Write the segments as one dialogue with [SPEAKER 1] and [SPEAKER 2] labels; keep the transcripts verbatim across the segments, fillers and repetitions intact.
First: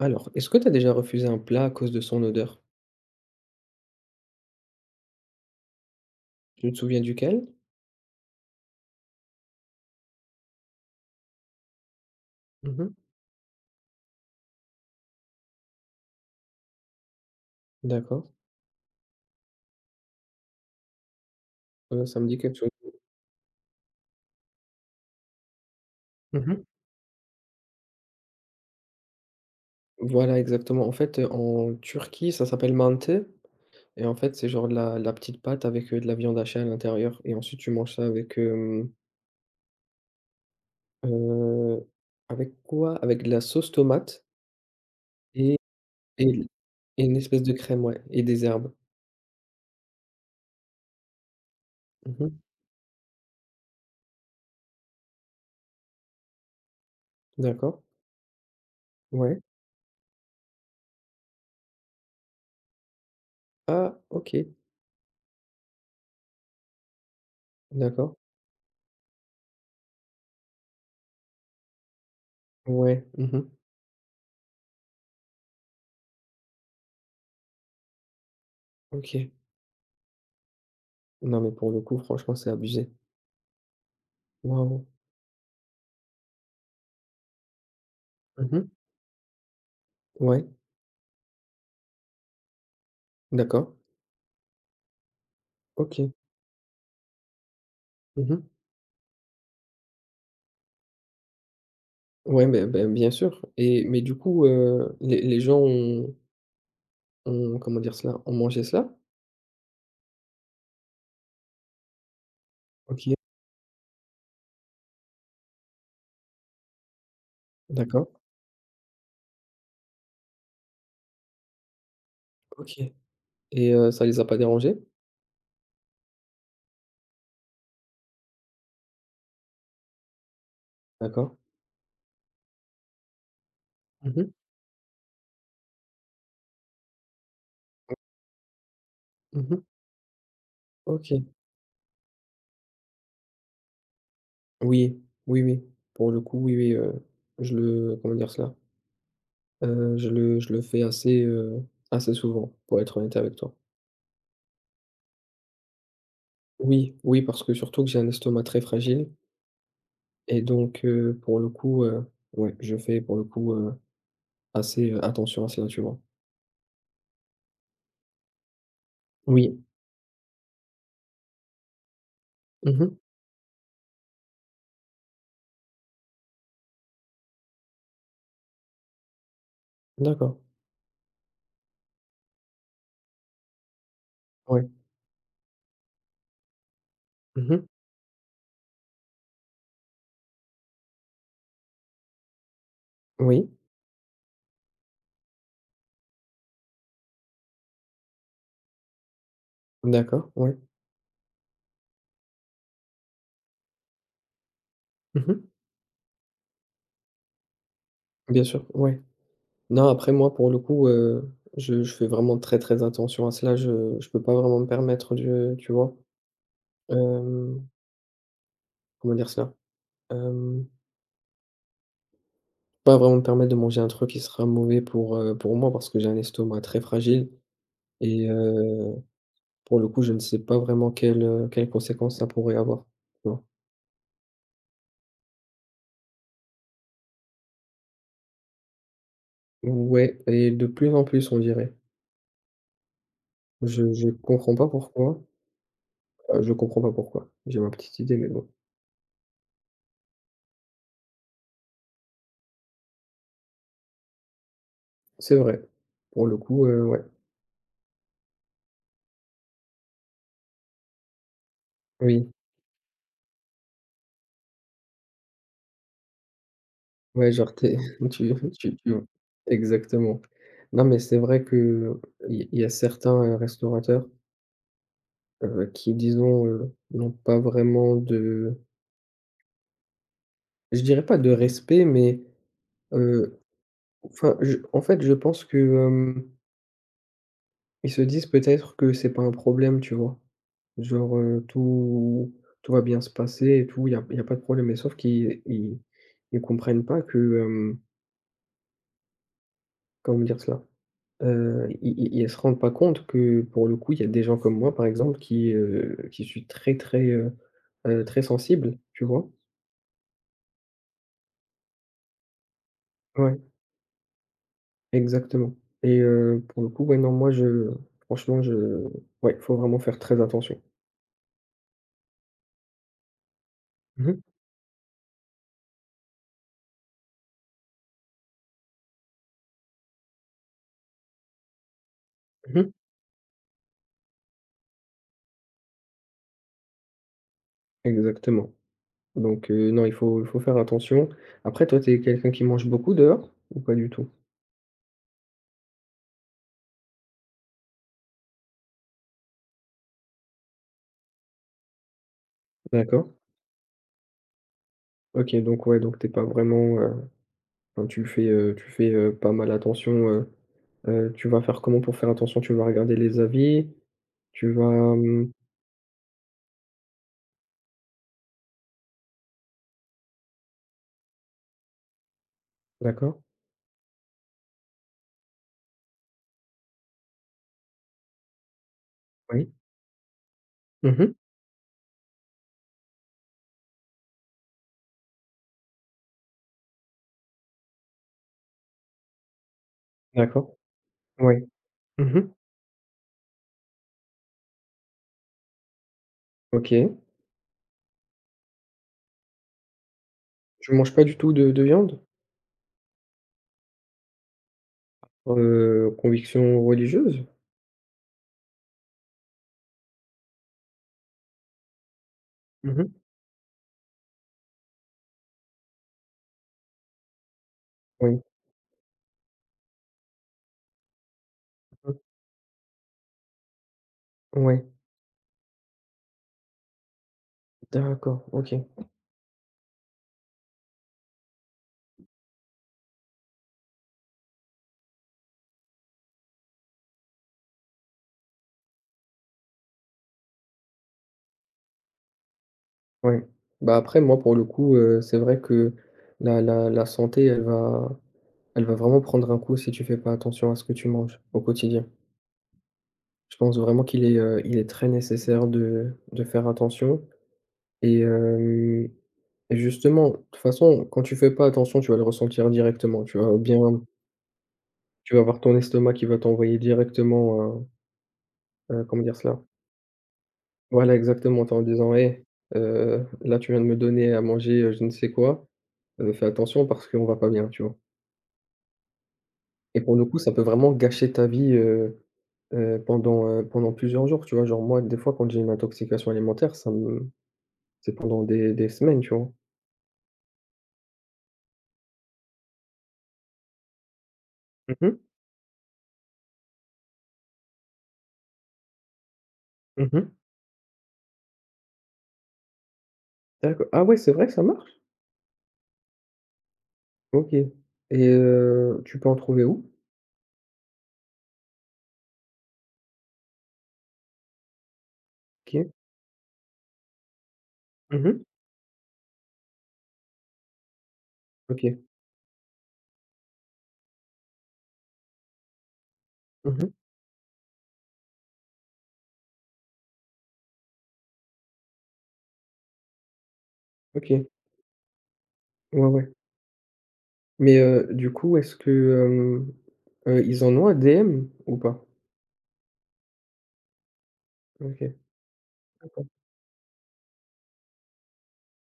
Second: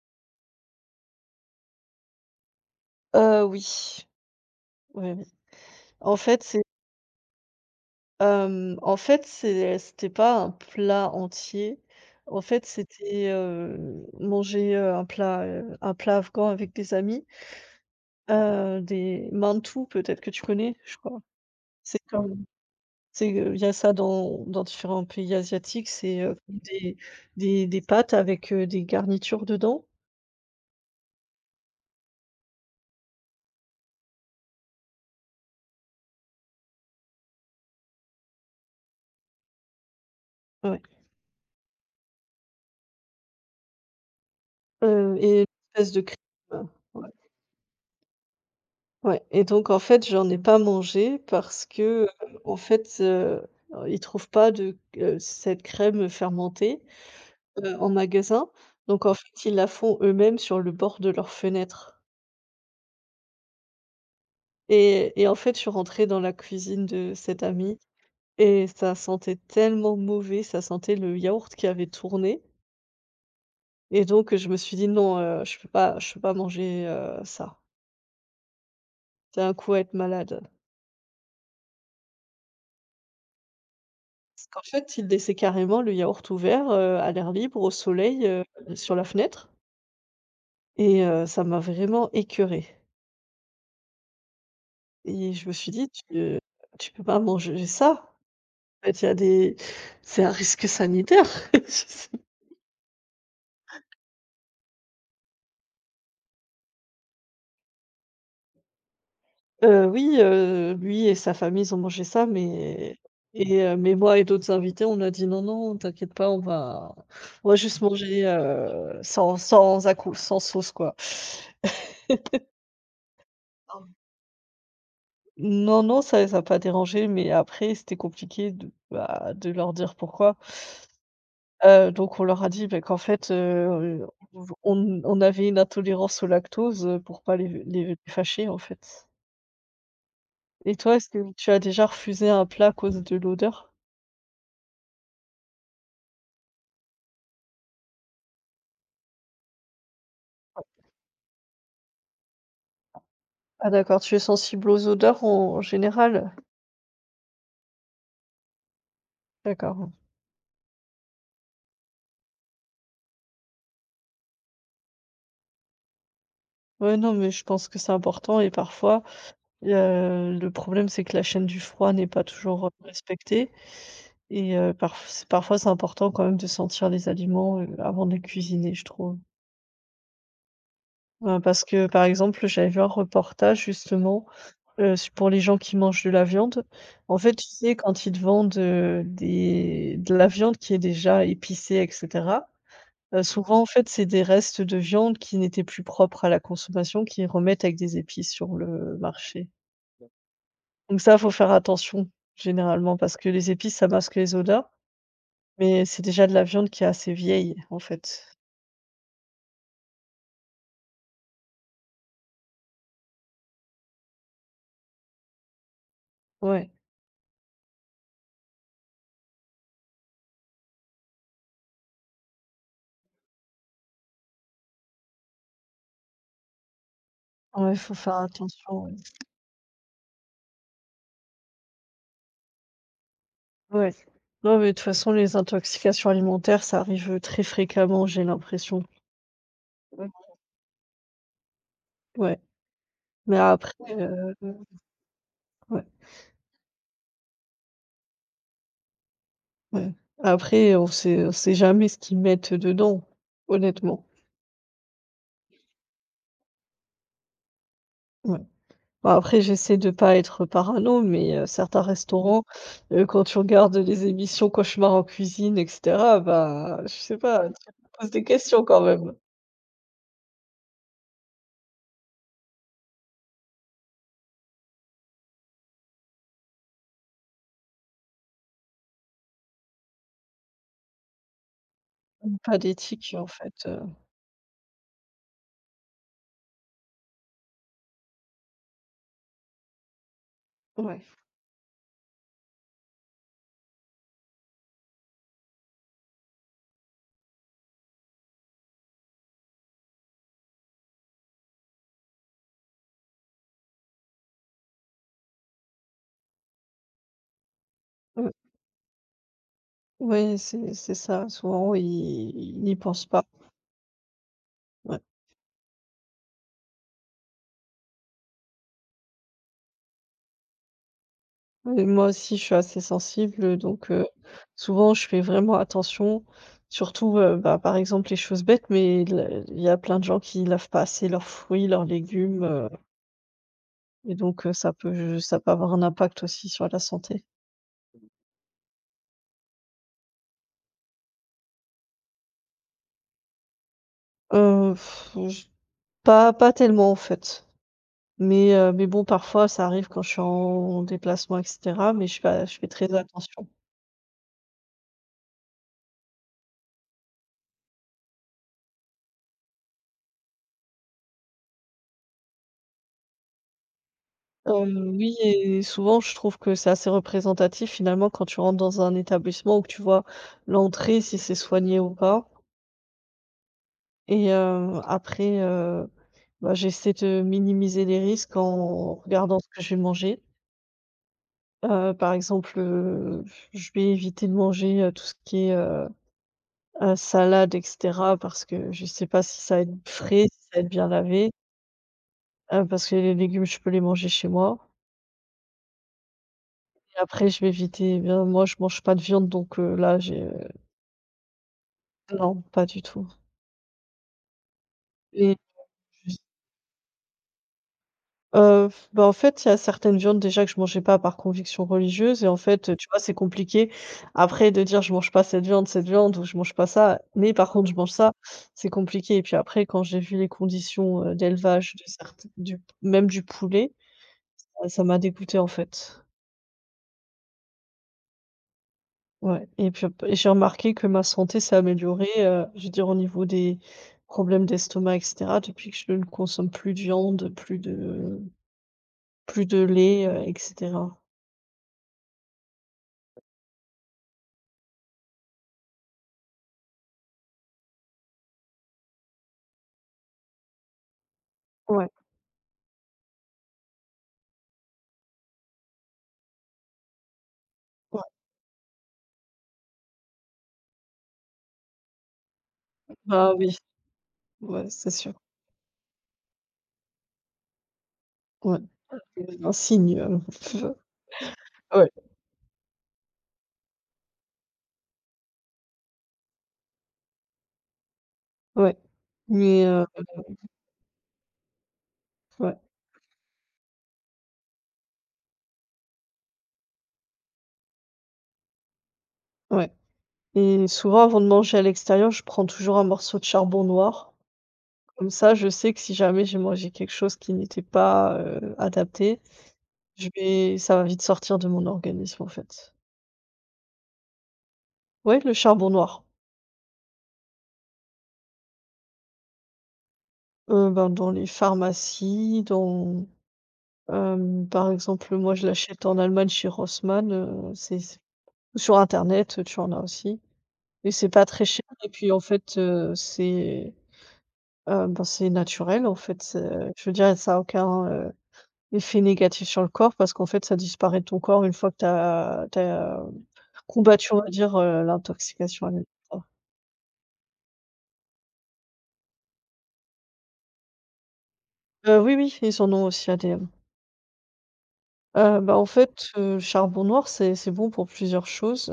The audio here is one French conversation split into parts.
[SPEAKER 1] Alors, est-ce que tu as déjà refusé un plat à cause de son odeur?
[SPEAKER 2] Heu, oui, oui, oui. En fait, c'est,
[SPEAKER 1] Tu te souviens duquel?
[SPEAKER 2] hem, en fait, c'est c'était pas un plat entier. En fait,
[SPEAKER 1] Mmh.
[SPEAKER 2] c'était, heu, manger, heu, un plat, heu, un plat afghan avec des amis,
[SPEAKER 1] D'accord,
[SPEAKER 2] heu, des mantous, peut-être que tu connais, je crois. C'est
[SPEAKER 1] heu, ça me dit
[SPEAKER 2] comme
[SPEAKER 1] quelque chose.
[SPEAKER 2] c'est, heu, il y a ça dans dans différents pays asiatiques, c'est, heu,
[SPEAKER 1] Mmh.
[SPEAKER 2] des des des pâtes avec, heu, des garnitures dedans.
[SPEAKER 1] Voilà, exactement. En fait, heu, en Turquie, ça s'appelle mante et en fait, c'est genre de la la petite pâte avec, heu, de la viande hachée à l'intérieur et ensuite tu manges ça avec, hem,
[SPEAKER 2] Ouais,
[SPEAKER 1] heu, avec quoi? Avec de la sauce tomate
[SPEAKER 2] heu et une
[SPEAKER 1] et
[SPEAKER 2] espèce de crème.
[SPEAKER 1] et
[SPEAKER 2] euh,
[SPEAKER 1] et
[SPEAKER 2] Ouais.
[SPEAKER 1] une espèce de crème, ouais, et des herbes.
[SPEAKER 2] Ouais et donc en fait, j'en ai pas mangé parce que, heu,
[SPEAKER 1] Mmh.
[SPEAKER 2] en fait, heu, oh, ils trouvent pas de heu, cette crème fermentée, heu,
[SPEAKER 1] D'accord.
[SPEAKER 2] en magasin. Donc en
[SPEAKER 1] Ouais.
[SPEAKER 2] fait, ils la font eux-mêmes sur le bord de leur fenêtre
[SPEAKER 1] Ah, OK.
[SPEAKER 2] et et en fait, je suis rentrée dans la cuisine de cette amie
[SPEAKER 1] D'accord.
[SPEAKER 2] et ça sentait tellement mauvais, ça sentait le yaourt qui avait tourné
[SPEAKER 1] Ouais. Mmh.
[SPEAKER 2] et donc je me suis dit: «Non, heu, je peux pas je peux pas manger, heu, ça.
[SPEAKER 1] OK.
[SPEAKER 2] C'est un coup à être malade».
[SPEAKER 1] Non, mais pour le coup, franchement, c'est abusé.
[SPEAKER 2] Parce qu'en
[SPEAKER 1] Waouh!
[SPEAKER 2] fait, il laissait carrément le yaourt ouvert, heu, à l'air libre, au soleil, heu,
[SPEAKER 1] Mmh mh.
[SPEAKER 2] sur la fenêtre
[SPEAKER 1] Ouais,
[SPEAKER 2] et heu, ça m'a vraiment écœurée
[SPEAKER 1] d'accord.
[SPEAKER 2] et je me suis dit: «Tu,
[SPEAKER 1] OK.
[SPEAKER 2] heu, tu peux pas manger ça!»
[SPEAKER 1] Mmh mh.
[SPEAKER 2] En fait, il y a des c'est un risque sanitaire. Je sais.
[SPEAKER 1] Ouais, ben, ben, bien sûr, et mais du coup, heu, les les gens ont ont comment dire cela? Ont mangé cela?
[SPEAKER 2] Heu, oui, heu, lui et sa famille, ils ont mangé ça, mais
[SPEAKER 1] OK,
[SPEAKER 2] et heu, mais moi et d'autres invités, on a dit: «Non, non, t'inquiète pas, on va on va juste
[SPEAKER 1] d'accord.
[SPEAKER 2] manger, heu, sans sans accou sans sauce, quoi».
[SPEAKER 1] OK, et heu, ça les a pas dérangés?
[SPEAKER 2] Non, non, ça les a pas dérangés, mais après, c'était compliqué de, bah, de leur dire pourquoi.
[SPEAKER 1] D'accord.
[SPEAKER 2] Heu, donc on leur a dit, bah, qu'en fait, heu,
[SPEAKER 1] Mmh mh.
[SPEAKER 2] on on avait une intolérance au lactose, heu, pour pas les les les fâcher, en fait.
[SPEAKER 1] Mmh mh.
[SPEAKER 2] Et toi, est-ce
[SPEAKER 1] OK.
[SPEAKER 2] que tu as déjà refusé un plat à cause de l'odeur?
[SPEAKER 1] Oui, oui, oui. Pour le coup, oui, oui, heu, je le comment dire cela? Heu, je le je le fais assez, heu, assez souvent, pour être honnête avec toi.
[SPEAKER 2] Ah d'accord, tu es sensible aux odeurs en en général?
[SPEAKER 1] Oui, oui, parce que surtout que j'ai un estomac très fragile.
[SPEAKER 2] D'accord.
[SPEAKER 1] Et donc heu, pour le coup, heu, ouais, je fais pour le coup, heu, assez, heu, attention à cela, tu vois?
[SPEAKER 2] Ouais, non, mais je pense que c'est important et parfois.
[SPEAKER 1] Oui.
[SPEAKER 2] Et heu, le problème, c'est que la chaîne du froid n'est pas toujours, heu,
[SPEAKER 1] Mmh.
[SPEAKER 2] respectée et heu, parf c'est- parfois, c'est important quand même de sentir les aliments, heu, avant de les cuisiner, je trouve.
[SPEAKER 1] D'accord.
[SPEAKER 2] Heu, parce que, par exemple, j'avais vu un reportage justement,
[SPEAKER 1] Ouais.
[SPEAKER 2] heu, su pour les gens qui mangent de la viande. En fait, tu
[SPEAKER 1] Mmh.
[SPEAKER 2] sais, quand ils te vendent, heu, des de la viande qui est déjà épicée et cetera, heu,
[SPEAKER 1] Oui.
[SPEAKER 2] souvent, en fait, c'est des restes de viande qui n'étaient plus propres à la consommation, qui remettent avec des épices sur le marché.
[SPEAKER 1] D'accord, ouais.
[SPEAKER 2] Donc ça, faut faire attention généralement parce que les épices, ça masque les odeurs,
[SPEAKER 1] Mmh.
[SPEAKER 2] mais c'est déjà de la viande qui est assez vieille, en fait.
[SPEAKER 1] Bien sûr, ouais. Non, après moi, pour le coup, heu, je je fais vraiment très, très attention à cela. Je je peux pas vraiment me permettre de, tu vois?
[SPEAKER 2] Ouais,
[SPEAKER 1] Hem, Comment dire cela? Hem, Pas vraiment me permettre de manger un truc qui sera mauvais pour, heu, pour moi, parce que j'ai un estomac très fragile
[SPEAKER 2] ouais, faut faire
[SPEAKER 1] et
[SPEAKER 2] attention, ouais.
[SPEAKER 1] heu pour le coup, je ne sais pas vraiment quelles, heu, quelles conséquences ça pourrait avoir, tu vois?
[SPEAKER 2] Ouais. Non, mais de toute façon, les intoxications alimentaires, ça arrive, très fréquemment, j'ai l'impression. Mmh.
[SPEAKER 1] Ouais, et de plus en plus, on dirait.
[SPEAKER 2] Ouais, mais après,
[SPEAKER 1] Je je
[SPEAKER 2] heu,
[SPEAKER 1] comprends pas pourquoi,
[SPEAKER 2] ouais,
[SPEAKER 1] heu, je comprends pas pourquoi. J'ai ma petite idée, mais bon,
[SPEAKER 2] ouais. Après, on sait on sait jamais ce qu'ils mettent dedans, honnêtement.
[SPEAKER 1] c'est vrai. Pour le coup, heu, ouais.
[SPEAKER 2] Ouais. Bah, après, j'essaie de pas être parano, mais heu, certains
[SPEAKER 1] Oui,
[SPEAKER 2] restaurants, heu, quand tu regardes les émissions Cauchemar en cuisine et cetera, bah, je sais
[SPEAKER 1] ouais,
[SPEAKER 2] pas, tu
[SPEAKER 1] genre tu es
[SPEAKER 2] te poses des
[SPEAKER 1] tu
[SPEAKER 2] questions
[SPEAKER 1] tu
[SPEAKER 2] quand
[SPEAKER 1] tu
[SPEAKER 2] même.
[SPEAKER 1] exactement. Non, mais c'est vrai qu'il y il y a certains, heu, restaurateurs, heu, qui, disons, heu, n'ont pas vraiment de, je dirais pas, de respect, mais,
[SPEAKER 2] Mmh, pas d'éthique, en
[SPEAKER 1] heu,
[SPEAKER 2] fait, heu,
[SPEAKER 1] enfin, je en fait, je pense que. Hem Ils se disent peut-être que c'est pas un problème, tu vois?
[SPEAKER 2] ouais,
[SPEAKER 1] Genre, heu, tout tout va bien se passer et tout, il y a y a pas de problème, mais sauf qu'ils ils ils comprennent pas que, hem, comment dire cela? Heu, i i Ils se rendent pas compte que, pour le coup, il y a des gens comme moi, par exemple, qui, heu, qui suis très, très, heu heu, très
[SPEAKER 2] ouais,
[SPEAKER 1] sensible, tu vois?
[SPEAKER 2] ouais, c'est c'est ça, souvent ils ils n'y pensent pas,
[SPEAKER 1] Ouais,
[SPEAKER 2] ouais.
[SPEAKER 1] exactement, et heu, pour le coup, ouais, non, moi, je franchement, je ouais, faut vraiment faire très attention.
[SPEAKER 2] Et moi aussi, je suis assez sensible, donc heu,
[SPEAKER 1] Mhm
[SPEAKER 2] souvent je fais vraiment attention, surtout, heu, bah, par exemple, les choses bêtes, mais la il y a plein de gens qui lavent pas assez leurs fruits, leurs légumes. heu
[SPEAKER 1] mhm.
[SPEAKER 2] Et donc heu, ça peut ça peut avoir un impact aussi sur la santé.
[SPEAKER 1] Exactement. Donc heu, non, il faut il faut faire attention. Après, toi, tu es quelqu'un qui mange beaucoup dehors ou pas du tout?
[SPEAKER 2] Heu, j pas pas tellement en fait, mais heu, mais bon parfois ça arrive quand je suis en déplacement et cetera, mais je fais je fais très
[SPEAKER 1] D'accord.
[SPEAKER 2] attention.
[SPEAKER 1] OK, donc ouais, donc tu es pas vraiment, heu, enfin, tu fais, heu, tu fais, heu, pas mal attention, heu heu, tu vas faire comment pour faire attention? Tu vas regarder les avis? Tu vas,
[SPEAKER 2] Hem, oui
[SPEAKER 1] mmh,
[SPEAKER 2] et souvent je trouve que c'est assez représentatif finalement quand tu rentres dans un établissement où tu vois l'entrée si c'est soigné ou pas
[SPEAKER 1] d'accord,
[SPEAKER 2] et heu, après, heu, bah, j'essaie de minimiser les risques en regardant ce
[SPEAKER 1] oui.
[SPEAKER 2] que je vais manger.
[SPEAKER 1] Mmh mh.
[SPEAKER 2] Heu, par exemple, heu, je vais éviter de manger, heu, tout ce qui est, heu heu, salade et cetera parce que je sais pas si ça va être frais, si ça
[SPEAKER 1] D'accord.
[SPEAKER 2] va être bien lavé,
[SPEAKER 1] Ouais. Mmh mh.
[SPEAKER 2] heu, parce que les légumes, je peux les manger chez moi
[SPEAKER 1] OK.
[SPEAKER 2] et après je vais éviter eh bien moi, je mange pas de viande donc heu, là j'ai, heu
[SPEAKER 1] Tu manges pas du tout de de viande?
[SPEAKER 2] non, pas du tout et
[SPEAKER 1] Heu, conviction religieuse?
[SPEAKER 2] Heu, f bah, en fait, il y a certaines viandes déjà que je mangeais pas par conviction religieuse et en fait,
[SPEAKER 1] Mmh
[SPEAKER 2] tu vois,
[SPEAKER 1] mh.
[SPEAKER 2] c'est compliqué après de dire: «Je mange pas cette viande, cette viande» ou «Je mange pas ça, mais par contre je mange ça»,
[SPEAKER 1] Oui.
[SPEAKER 2] c'est compliqué et puis après quand j'ai vu les conditions, heu, d'élevage de
[SPEAKER 1] Mmh.
[SPEAKER 2] certes du même du poulet,
[SPEAKER 1] Ouais.
[SPEAKER 2] heu, ça m'a dégoûté en fait.
[SPEAKER 1] D'accord, OK.
[SPEAKER 2] Ouais et puis p et j'ai remarqué que ma santé s'est améliorée, heu, je veux dire au niveau des problèmes d'estomac et cetera depuis que je ne consomme plus de viande, plus de plus de lait, heu et cetera.
[SPEAKER 1] Oui. Bah, après moi, pour le coup, heu, c'est vrai que la la la santé, elle va elle va vraiment prendre un coup si tu fais pas attention à ce que tu manges au quotidien.
[SPEAKER 2] Ouais,
[SPEAKER 1] Je pense vraiment qu'il est, heu, il est très nécessaire de de faire attention et
[SPEAKER 2] ouais.
[SPEAKER 1] hem et justement, de toute façon, quand tu fais pas attention, tu vas le ressentir directement, tu
[SPEAKER 2] Bah,
[SPEAKER 1] vas
[SPEAKER 2] oui.
[SPEAKER 1] bien,
[SPEAKER 2] Ouais, c'est sûr.
[SPEAKER 1] tu vas avoir ton estomac qui va t'envoyer directement, heu
[SPEAKER 2] Ouais.
[SPEAKER 1] heu, comment dire cela?
[SPEAKER 2] C'est un signe, heu,
[SPEAKER 1] Voilà, exactement, tu en
[SPEAKER 2] Ouais.
[SPEAKER 1] disant: «Hé, heu, là, tu viens de me donner à manger, heu, je ne sais quoi, heu, fais attention parce qu'on va pas bien», tu vois?
[SPEAKER 2] Ouais, mais
[SPEAKER 1] Et
[SPEAKER 2] heu,
[SPEAKER 1] pour le coup, ça peut vraiment gâcher ta vie, heu
[SPEAKER 2] ouais,
[SPEAKER 1] heu, pendant, heu, pendant plusieurs jours, tu vois? Genre moi, des fois, quand j'ai une intoxication alimentaire, ça me c'est pendant des des semaines, tu vois?
[SPEAKER 2] ouais et souvent, avant de manger à l'extérieur, je prends toujours un morceau de charbon noir.
[SPEAKER 1] Mmh mh.
[SPEAKER 2] Comme ça, je sais que si jamais j'ai mangé quelque chose qui n'était pas, heu, adapté, je
[SPEAKER 1] Mmh.
[SPEAKER 2] vais ça va vite sortir de mon organisme, en fait.
[SPEAKER 1] Ah ouais, c'est vrai, ça marche?
[SPEAKER 2] Ouais, le charbon noir,
[SPEAKER 1] OK, et heu, tu peux en trouver où?
[SPEAKER 2] heu, ben, dans les pharmacies, dans, hem, par exemple, moi, je
[SPEAKER 1] OK.
[SPEAKER 2] l'achète en Allemagne chez Rossmann, heu, c'est
[SPEAKER 1] Mmh.
[SPEAKER 2] sur internet, tu en as aussi. Et c'est pas très cher
[SPEAKER 1] OK.
[SPEAKER 2] et puis, en fait, heu, c'est, heu, ben, c'est naturel, en fait, c'est
[SPEAKER 1] Mmh.
[SPEAKER 2] je veux dire, ça a aucun, heu, effet négatif sur le corps parce qu'en fait, ça disparaît de ton corps une fois que tu as combattu, on va
[SPEAKER 1] OK.
[SPEAKER 2] dire, heu, l'intoxication
[SPEAKER 1] Ouais, ouais.
[SPEAKER 2] alimentaire.
[SPEAKER 1] Mais heu, du coup, est-ce que, hem, heu, ils en ont un D M ou pas?
[SPEAKER 2] Heu, oui, oui, ils en ont aussi à D M.
[SPEAKER 1] OK,
[SPEAKER 2] Heu, bah, en
[SPEAKER 1] d'accord.
[SPEAKER 2] fait, heu, le charbon noir, c'est c'est bon pour plusieurs choses.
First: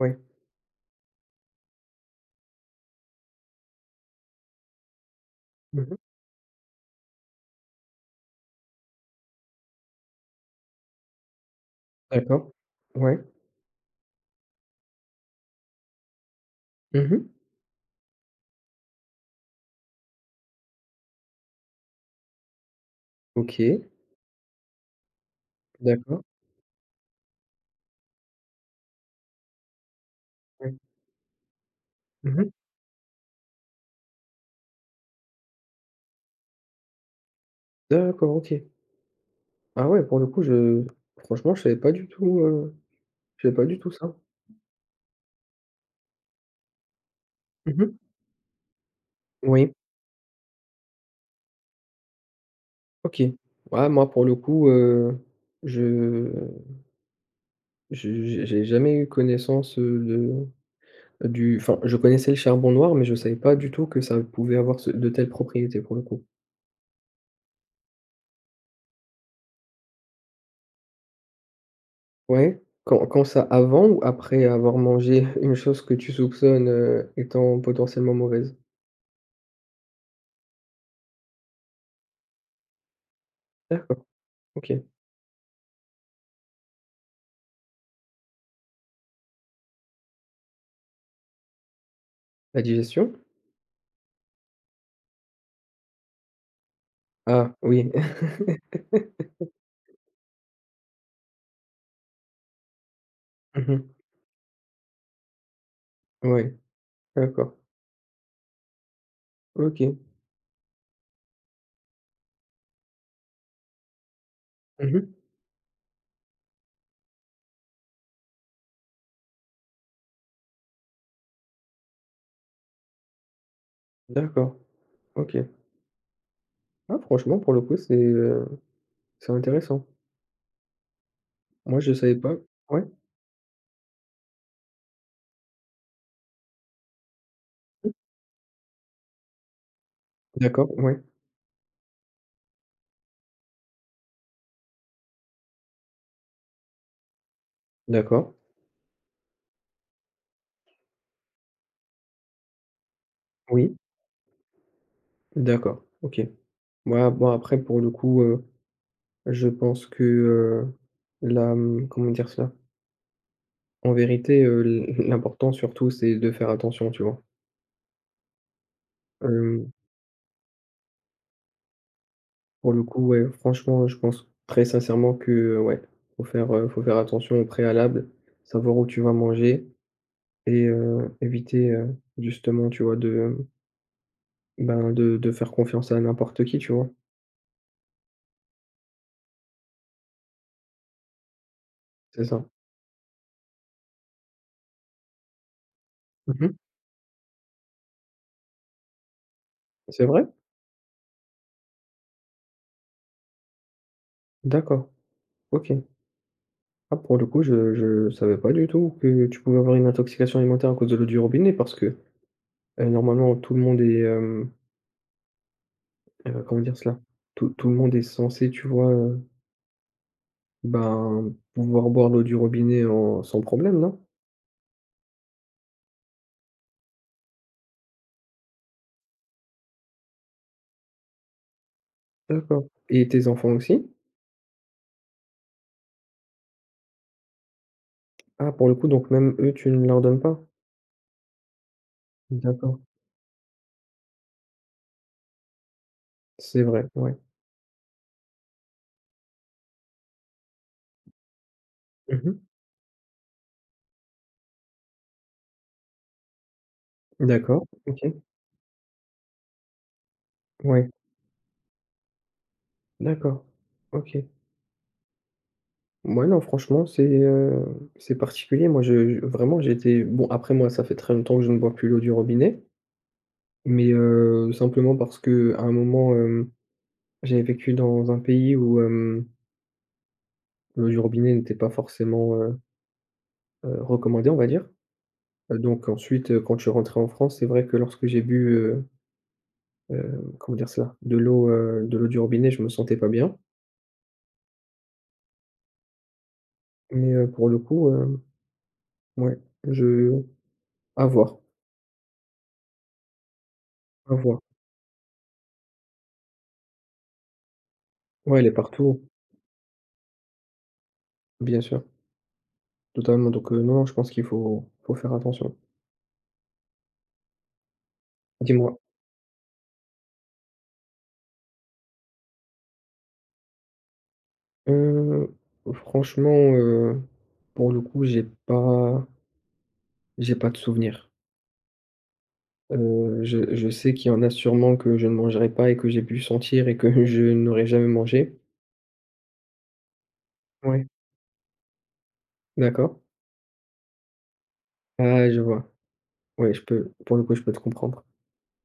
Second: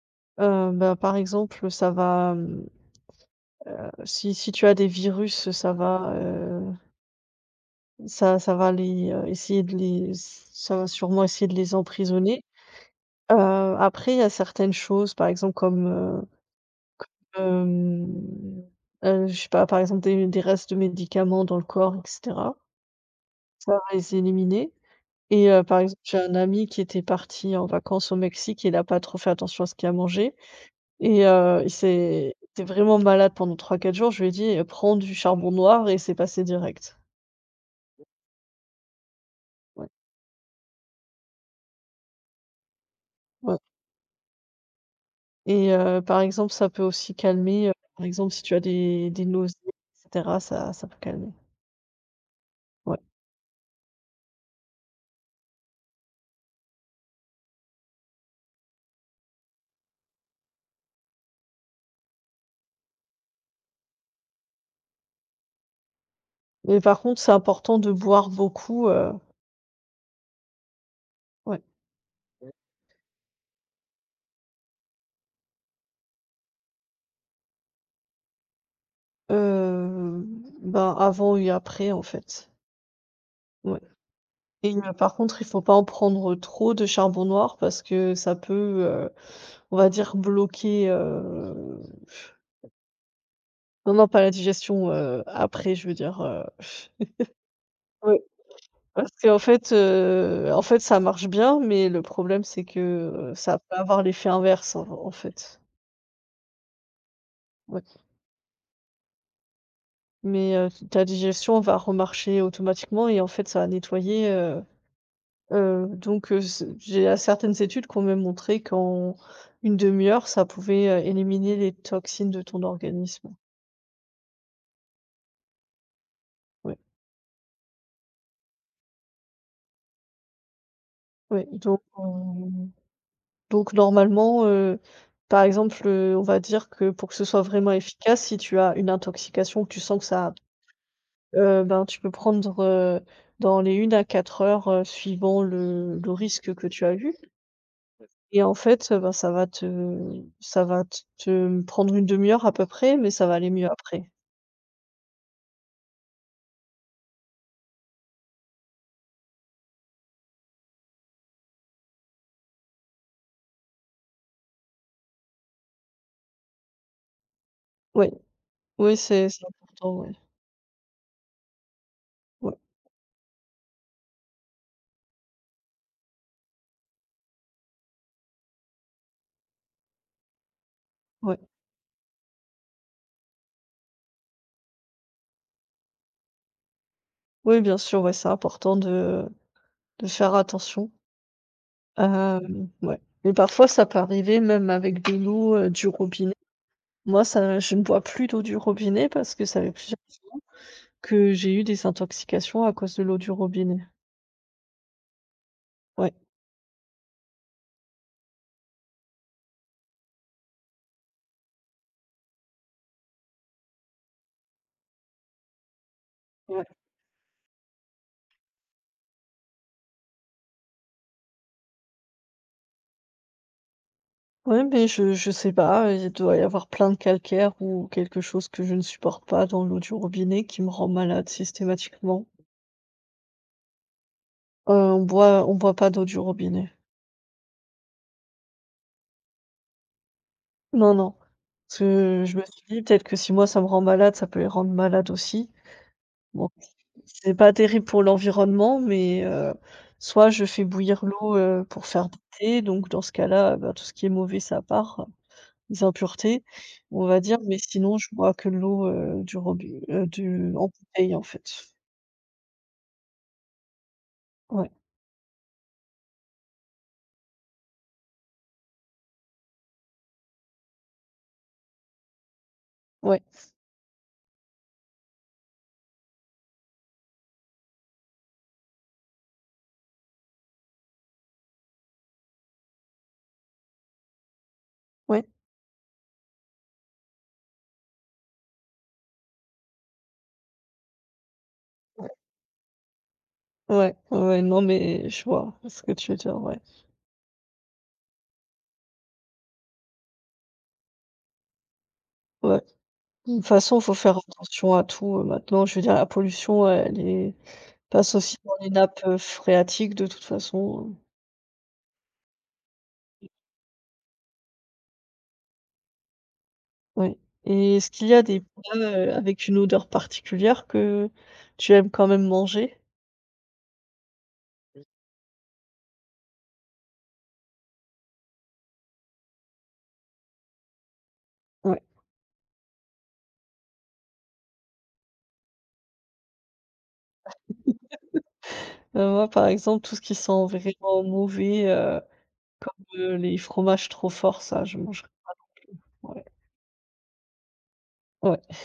[SPEAKER 1] Ouais.
[SPEAKER 2] Heu, bah, par exemple, ça va, hem, si si tu as des virus, ça
[SPEAKER 1] Mmh mh.
[SPEAKER 2] va, Ça ça va les, heu, essayer de les ça va sûrement essayer de les emprisonner.
[SPEAKER 1] D'accord. Ouais.
[SPEAKER 2] Heu, Après, il y a certaines choses, par exemple, comme, heu,
[SPEAKER 1] Mmh mh.
[SPEAKER 2] hem, heu, je sais pas, par exemple, des des restes de médicaments dans le corps et cetera. Ça va
[SPEAKER 1] OK,
[SPEAKER 2] les éliminer et heu, par exemple, j'ai
[SPEAKER 1] d'accord.
[SPEAKER 2] un ami qui était parti en vacances au Mexique et il a pas trop fait attention à ce qu'il a mangé
[SPEAKER 1] Ouais.
[SPEAKER 2] et heu, il s'est
[SPEAKER 1] Mmh
[SPEAKER 2] il
[SPEAKER 1] mh.
[SPEAKER 2] était vraiment malade pendant trois quatre jours. Je lui ai dit: «Prends du charbon noir» et c'est passé direct.
[SPEAKER 1] D'accord, OK.
[SPEAKER 2] Ouais.
[SPEAKER 1] Ah ouais, pour le coup, je franchement, je savais pas du tout, heu, je savais
[SPEAKER 2] Ouais.
[SPEAKER 1] pas du tout ça.
[SPEAKER 2] Et heu, par exemple, ça peut aussi calmer, heu,
[SPEAKER 1] Mmh mh.
[SPEAKER 2] par exemple, si tu as des des nausées et
[SPEAKER 1] Oui,
[SPEAKER 2] cetera, ça ça peut calmer, ouais.
[SPEAKER 1] OK. Ouais, moi, pour le coup, heu, je je j'ai j'ai jamais eu connaissance, heu, de du enfin, je connaissais le charbon noir, mais je savais pas du tout que ça pouvait avoir ce de telles propriétés, pour le coup.
[SPEAKER 2] Mais par contre, c'est important de boire beaucoup, heu, ouais,
[SPEAKER 1] Ouais, quand quand ça avant ou après avoir mangé une chose que tu soupçonnes, heu, étant potentiellement mauvaise?
[SPEAKER 2] heu, ben, avant et après, en fait, ouais.
[SPEAKER 1] D'accord,
[SPEAKER 2] Et
[SPEAKER 1] OK.
[SPEAKER 2] heu, par contre, il faut pas en prendre trop de charbon noir parce que ça peut, heu, on va dire bloquer, heu
[SPEAKER 1] La digestion?
[SPEAKER 2] non, non, pas la digestion, heu, après, je veux dire, heu,
[SPEAKER 1] Ah oui.
[SPEAKER 2] ouais. Parce qu'en fait, heu, en fait, ça marche bien, mais le problème, c'est que, heu, ça peut
[SPEAKER 1] Mmh.
[SPEAKER 2] avoir l'effet inverse, en en fait.
[SPEAKER 1] Ouais, d'accord.
[SPEAKER 2] Ouais,
[SPEAKER 1] OK.
[SPEAKER 2] mais, heu, ta digestion va remarcher automatiquement et en fait, ça va nettoyer. Heu
[SPEAKER 1] Mmh.
[SPEAKER 2] heu, donc, heu, ce j'ai, heu, certaines études qui ont même montré qu'en une demi heure, ça pouvait, heu, éliminer les toxines de ton organisme.
[SPEAKER 1] D'accord, OK.
[SPEAKER 2] Ouais,
[SPEAKER 1] Ah, franchement, pour le coup, c'est, heu, c'est intéressant.
[SPEAKER 2] ouais, donc
[SPEAKER 1] Moi, je savais pas.
[SPEAKER 2] on
[SPEAKER 1] Ouais?
[SPEAKER 2] donc normalement, heu, par exemple, heu, on va dire que pour que ce soit vraiment
[SPEAKER 1] Mmh.
[SPEAKER 2] efficace, si tu as une intoxication, que tu sens que ça.
[SPEAKER 1] D'accord, ouais.
[SPEAKER 2] Heu, ben, tu peux prendre, heu, dans les une à quatre heures, heu, suivant le le risque que tu as eu
[SPEAKER 1] D'accord.
[SPEAKER 2] et en fait, heu, ben, ça va te ça va te te prendre une demi heure à peu près, mais ça va aller mieux
[SPEAKER 1] Oui.
[SPEAKER 2] après.
[SPEAKER 1] D'accord, OK. Moi, bon, après pour le coup, heu, je pense que, heu, la, mmh, comment dire cela? En vérité, heu, l l'important surtout, c'est de faire attention, tu vois?
[SPEAKER 2] Oui, oui, c'est c'est
[SPEAKER 1] Hem,
[SPEAKER 2] important, ouais. Ouais,
[SPEAKER 1] pour le coup, ouais, franchement, je pense très sincèrement que, heu, ouais, faut faire, heu, faut faire attention au préalable, savoir où tu vas manger et heu,
[SPEAKER 2] ouais.
[SPEAKER 1] éviter, heu, justement, tu vois, de, hem, ben, de de faire confiance à n'importe qui, tu vois?
[SPEAKER 2] Oui, bien sûr, ouais, c'est important de de faire attention.
[SPEAKER 1] C'est ça.
[SPEAKER 2] Hem, ouais mais parfois ça peut arriver même avec de l'eau, heu, du robinet.
[SPEAKER 1] Mmh mh.
[SPEAKER 2] Moi, ça je ne bois plus d'eau du robinet parce que ça fait plusieurs
[SPEAKER 1] C'est vrai?
[SPEAKER 2] fois que j'ai eu des intoxications à cause de l'eau du robinet.
[SPEAKER 1] D'accord, OK.
[SPEAKER 2] Ouais.
[SPEAKER 1] Ah, pour le coup, je je savais pas du tout que tu pouvais avoir une intoxication alimentaire à cause de l'eau du robinet parce que, heu, normalement, tout le monde est. hem Heu, comment
[SPEAKER 2] Ouais.
[SPEAKER 1] dire cela? Tout tout le monde est censé, tu vois, heu, ben, pouvoir boire l'eau du robinet en sans problème, non?
[SPEAKER 2] Ouais, mais je je sais pas, il doit y avoir plein de calcaire ou quelque chose que je ne supporte pas dans l'eau du robinet qui me rend malade systématiquement.
[SPEAKER 1] D'accord, et tes enfants aussi?
[SPEAKER 2] Heu, on boit on boit pas d'eau du robinet.
[SPEAKER 1] Ah, pour le coup, donc même eux, tu ne leur donnes pas?
[SPEAKER 2] Non, non. Parce que je me suis
[SPEAKER 1] D'accord,
[SPEAKER 2] dit: «Peut-être que si moi ça me rend malade, ça peut les rendre malades aussi». Bon,
[SPEAKER 1] c'est vrai, ouais.
[SPEAKER 2] c'est pas terrible pour l'environnement, mais heu, soit je fais bouillir l'eau, heu, pour faire du
[SPEAKER 1] Mmh.
[SPEAKER 2] thé, donc dans ce cas-là, bah, tout ce qui est mauvais ça part. Des impuretés, on va dire, mais
[SPEAKER 1] D'accord,
[SPEAKER 2] sinon je
[SPEAKER 1] OK.
[SPEAKER 2] bois que de l'eau, heu, du robinet, heu, du en
[SPEAKER 1] Ouais,
[SPEAKER 2] bouteille en fait.
[SPEAKER 1] d'accord. OK.
[SPEAKER 2] Ouais,
[SPEAKER 1] Mouais, non, franchement, c'est, heu, c'est particulier. Moi, je je vraiment, j'étais bon, après moi, ça fait très longtemps que je ne bois plus l'eau du robinet,
[SPEAKER 2] ouais,
[SPEAKER 1] mais heu, simplement parce que à un moment, hem, j'avais vécu dans un pays où, euh, l'eau du robinet n'était pas forcément, heu heu, recommandée, on va dire.
[SPEAKER 2] ouais,
[SPEAKER 1] Heu, donc ensuite, heu, quand je suis rentré en France, c'est vrai que lorsque j'ai bu, heu heu, comment dire cela? De l'eau, heu, de l'eau du robinet, je me sentais pas bien.
[SPEAKER 2] ouais, ouais, non mais je vois ce que tu veux dire, ouais,
[SPEAKER 1] Mais, heu, pour le coup, hem, ouais, je à voir,
[SPEAKER 2] ouais. De toute façon, faut
[SPEAKER 1] à
[SPEAKER 2] faire
[SPEAKER 1] voir.
[SPEAKER 2] attention à tout, heu, maintenant, je veux dire la pollution, elle est passe aussi
[SPEAKER 1] Ouais, elle est
[SPEAKER 2] dans les nappes,
[SPEAKER 1] partout,
[SPEAKER 2] heu, phréatiques de toute façon,
[SPEAKER 1] bien sûr, totalement. Donc, heu, non, je pense qu'il faut faut faire attention.
[SPEAKER 2] heu, ouais. Et est-ce qu'il y a des plats,
[SPEAKER 1] Dis-moi,
[SPEAKER 2] heu, avec une odeur particulière que tu aimes quand même manger?
[SPEAKER 1] heu, franchement, heu, pour le coup, j'ai pas j'ai pas de souvenir.
[SPEAKER 2] Ouais.
[SPEAKER 1] Heu, je je sais qu'il y en a sûrement que je ne mangerai pas et que j'ai pu sentir et que je n'aurais jamais mangé.
[SPEAKER 2] Heu, moi par exemple, tout ce qui sent
[SPEAKER 1] Ouais.
[SPEAKER 2] vraiment mauvais, heu comme,
[SPEAKER 1] D'accord.
[SPEAKER 2] heu, les fromages trop forts, ça je mangerai
[SPEAKER 1] Ah, je vois.
[SPEAKER 2] plus. Ouais,
[SPEAKER 1] Ouais, je peux pour le coup, je peux te comprendre.
[SPEAKER 2] ouais.